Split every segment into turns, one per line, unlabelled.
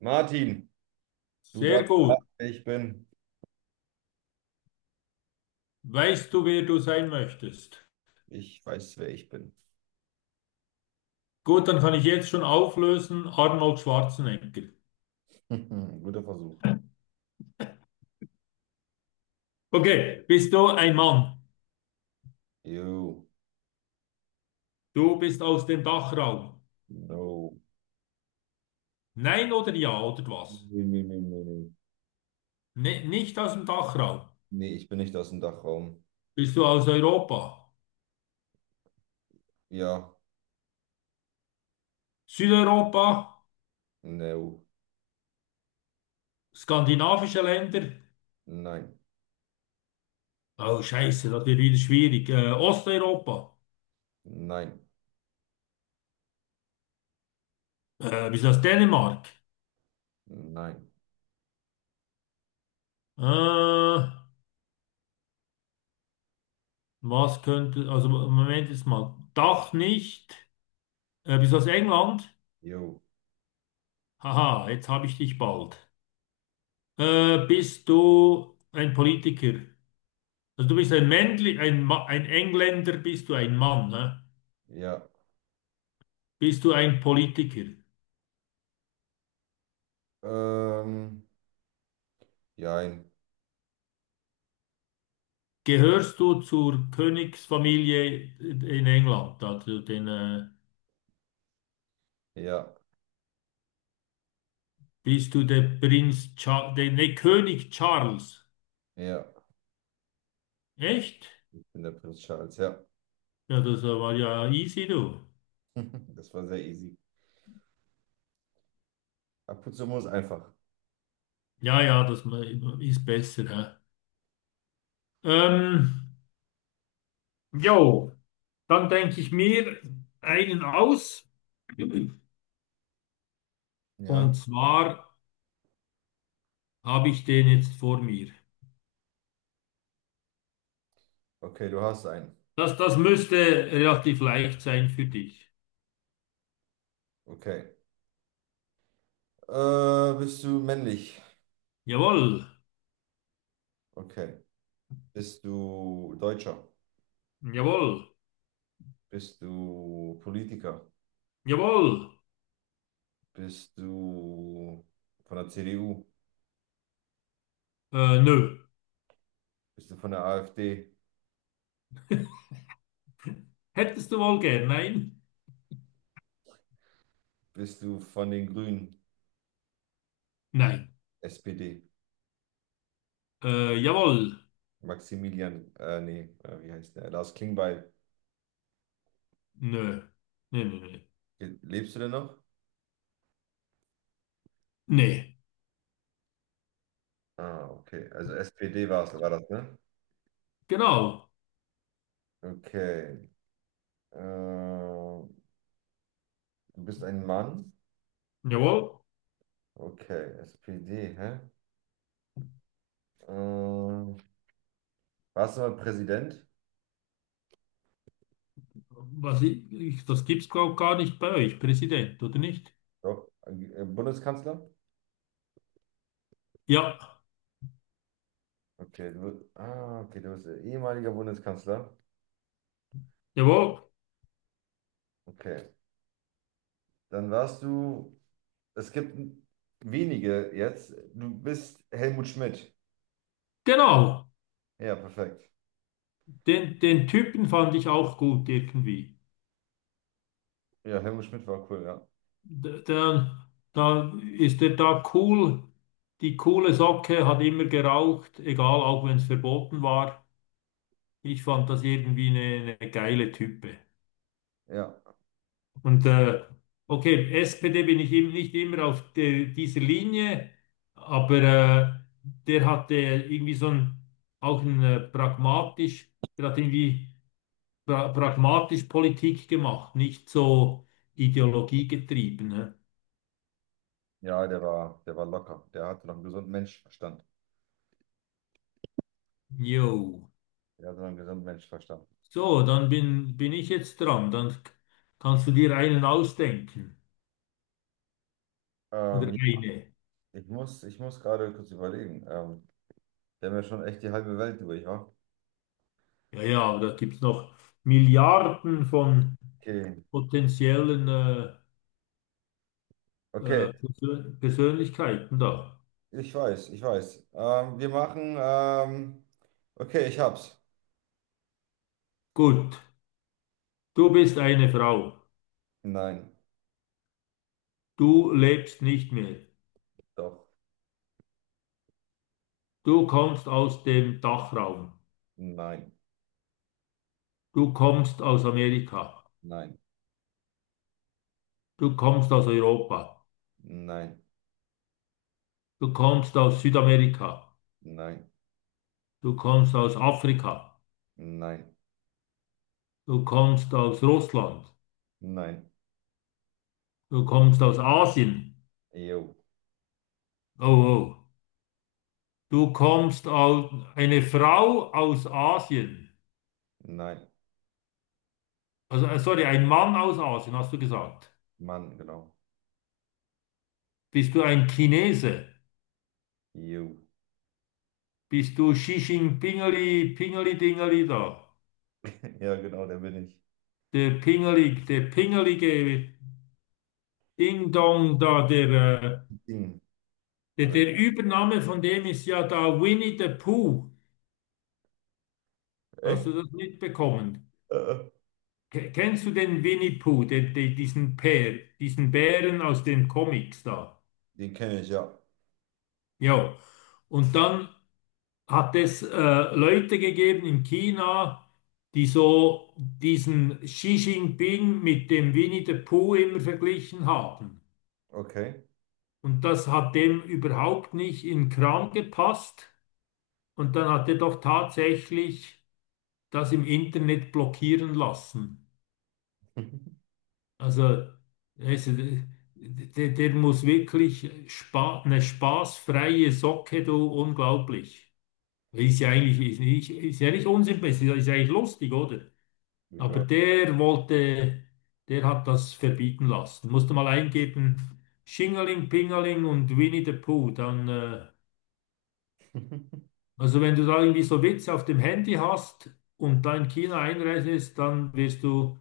Martin, du
Sehr
darfst
gut.
raten, wer ich bin.
Weißt du, wer du sein möchtest?
Ich weiß, wer ich bin.
Gut, dann kann ich jetzt schon auflösen. Arnold Schwarzenegger.
Guter Versuch.
Okay, bist du ein Mann?
Ew.
Du bist aus dem Dachraum.
No.
Nein oder ja oder was?
Nee, nee, nee, nee, nee.
Ne, nicht aus dem Dachraum.
Nee, ich bin nicht aus dem Dachraum.
Bist du aus Europa?
Ja.
Südeuropa?
No.
Skandinavische Länder?
Nein.
Oh, Scheiße, das wird wieder schwierig. Osteuropa?
Nein.
Bist du aus Dänemark?
Nein.
Äh, was könnte, also Moment jetzt mal. Dach nicht. Bist du aus England?
Jo.
Haha, jetzt habe ich dich bald. Bist du ein Politiker? Also du bist ein Männli, ein, Ma ein Engländer, bist du ein Mann, ne?
Ja.
Bist du ein Politiker?
Ähm. Jein.
Gehörst du zur Königsfamilie in England? Also den,
Ja.
bist du der Prinz Charles, der, nee, König Charles?
Ja.
Echt?
Ich bin der Prinz Charles. Ja.
Ja, das war ja easy, du.
Das war sehr easy. Ab und zu muss einfach.
Ja, ja, ist besser, hä? Ähm, jo. Dann denke ich mir einen aus.
Ja.
Und zwar habe ich den jetzt vor mir.
Okay, du hast einen.
Das müsste relativ leicht sein für dich.
Okay. Bist du männlich?
Jawohl,
Okay. Bist du Deutscher?
jawohl,
Bist du Politiker?
jawohl.
Bist du von der CDU?
Nö.
Bist du von der AfD?
Hättest du wohl gern? Nein?
Bist du von den Grünen?
Nein.
SPD?
Jawohl.
Maximilian, nee, wie heißt der? Lars Klingbeil.
Nö. Nö, nö, nö.
Lebst du denn noch?
Nee.
Ah, okay. Also SPD war es, war das, ne?
Genau.
Okay. Du bist ein Mann?
Jawohl.
Okay, SPD, hä? Äh, Warst du mal Präsident?
Was das gibt's glaub gar nicht bei euch, Präsident, oder nicht?
Doch. Bundeskanzler?
Ja.
Okay, du, okay, du bist ehemaliger Bundeskanzler.
Jawohl.
Okay, dann warst du, es gibt wenige jetzt, du bist Helmut Schmidt.
Genau.
Ja, perfekt.
Den, den Typen fand ich auch gut irgendwie.
Ja, Helmut Schmidt war cool, ja.
Der, da ist er da cool, die coole Socke, hat immer geraucht, egal, auch wenn es verboten war. Ich fand das irgendwie eine geile Type.
Ja,
Und okay, SPD bin ich eben nicht immer auf der, dieser Linie, aber der hatte irgendwie so ein, auch ein pragmatisch, der hat irgendwie pragmatisch Politik gemacht, nicht so ideologiegetrieben. Ne?
ja, der war locker. Der hatte noch einen gesunden Menschenverstand.
Jo.
Der hatte noch einen gesunden Menschenverstand.
So, dann bin ich jetzt dran. Dann kannst du dir einen ausdenken. Oder
Ähm,
eine.
ich muss gerade kurz überlegen. Wir haben ja schon echt die halbe Welt durch, wa?
Ja, ja, aber da gibt es noch Milliarden von
Okay,
potenziellen
okay,
Persönlichkeiten da.
ich weiß, ich weiß. Wir machen, okay, ich hab's.
Gut, du bist eine Frau.
Nein,
Du lebst nicht mehr.
doch.
Du kommst aus dem Dachraum.
Nein,
Du kommst aus Amerika.
nein,
Du kommst aus Europa,
nein,
du kommst aus Südamerika,
nein,
du kommst aus Afrika,
nein,
du kommst aus Russland,
nein.
du kommst aus Asien.
Jo,
Oh, oh. Du kommst aus eine Frau aus Asien.
nein,
Also, sorry, ein Mann aus Asien, hast du gesagt.
Mann, genau.
Bist du ein Chinese?
Jo.
Bist du Xi Jinpingeli, Pingeli Dingeli da?
Ja, genau, der bin ich.
Der Pingeli, der Pingelige Ding Dong da, äh,
Ding. Oder-
der Übername von dem ist ja da Winnie the Pooh. Hast
Echt?
du das mitbekommen?
Äh, äh.
Kennst du den Winnie Pooh, diesen Bär, diesen Bären aus den Comics da?
Den kenne ich, ja.
Ja. Und dann hat es Leute gegeben in China, die so diesen Xi Jinping mit dem Winnie the Pooh immer verglichen haben.
Okay.
Und das hat dem überhaupt nicht in den Kram gepasst. Und dann hat er doch tatsächlich das im Internet blockieren lassen. Also, der muss wirklich spa eine spaßfreie Socke, du, unglaublich. Ist ja eigentlich ist nicht, ist ja nicht unsympathisch, ist ja eigentlich lustig, oder? Aber
Ja.
der hat das verbieten lassen. Musste mal eingeben, Schingeling, Pingeling und Winnie the Pooh. Dann, also wenn du da irgendwie so Witze auf dem Handy hast und da in China einreist, dann wirst du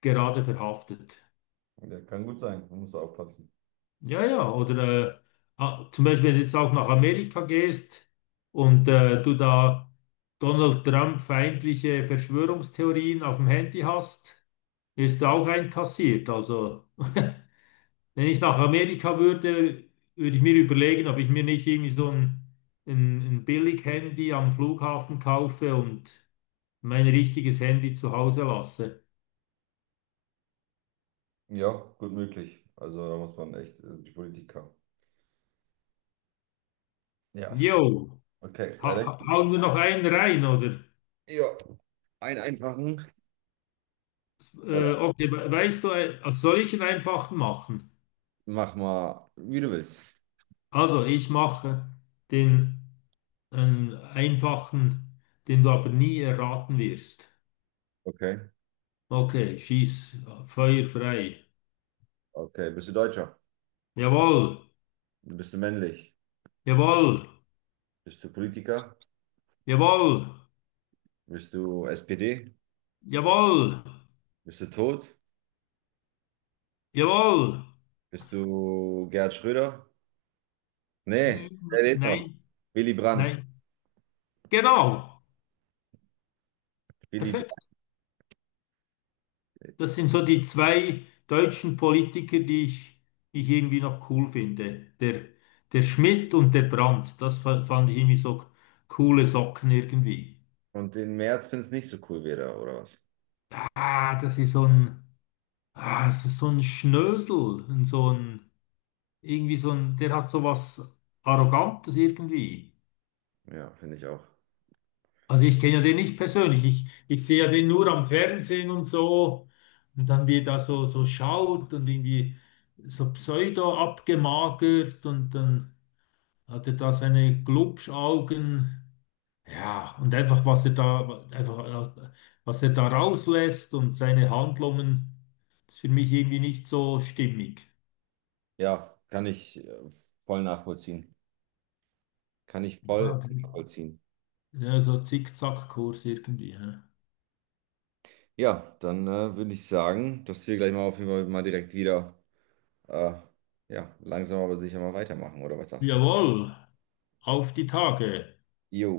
gerade verhaftet.
Der kann gut sein. Man muss da aufpassen.
Ja, ja, oder zum Beispiel, wenn du jetzt auch nach Amerika gehst und du da Donald Trump feindliche Verschwörungstheorien auf dem Handy hast, ist du auch einkassiert. Also, wenn ich nach Amerika würde, würde ich mir überlegen, ob ich mir nicht irgendwie ein Billig-Handy am Flughafen kaufe und mein richtiges Handy zu Hause lasse.
Ja, gut möglich. Also da muss man echt die Politiker. Ja, ist klar.
Jo,
Okay, weiter.
hauen wir noch einen rein, oder?
Ja, ein einfachen. Oder
Okay, weißt du, also soll ich einen einfachen machen?
mach mal, wie du willst.
Also ich mache den einen einfachen, den du aber nie erraten wirst.
Okay.
Okay, schieß, Feuer frei.
Okay, bist du Deutscher?
Jawohl,
Bist du männlich?
jawohl,
Bist du Politiker?
jawohl,
Bist du SPD?
jawohl,
Bist du tot?
jawohl.
Bist du Gerhard Schröder? Nee,
Nein,
der lebt noch.
nein,
Willy Brandt.
nein. Genau,
Willy Brandt.
perfekt. Das sind so die zwei deutschen Politiker, die ich irgendwie noch cool finde. Der, der Schmidt und der Brandt. Das fand ich irgendwie so coole Socken irgendwie.
Und den Merz findest nicht so cool wieder, oder was?
Ah, das ist so ein, ah, das ist so ein Schnösel. Und so ein, irgendwie so ein, der hat so was Arrogantes irgendwie.
Ja, finde ich auch.
Also ich kenne ja den nicht persönlich. Ich sehe ja den nur am Fernsehen und so. Und dann wie er da so, so schaut und irgendwie so pseudo abgemagert und dann hat er da seine Glubschaugen, ja, und einfach einfach, was er da rauslässt und seine Handlungen, ist für mich irgendwie nicht so stimmig.
Ja, kann ich voll nachvollziehen. Kann ich voll
Ah, okay.
nachvollziehen.
Ja, so Zickzackkurs irgendwie. Hä?
Ja, dann würde ich sagen, dass wir gleich mal auf jeden Fall mal direkt wieder, äh, ja, langsam aber sicher mal weitermachen, oder was sagst du?
Jawohl, auf die Tage.
Jo.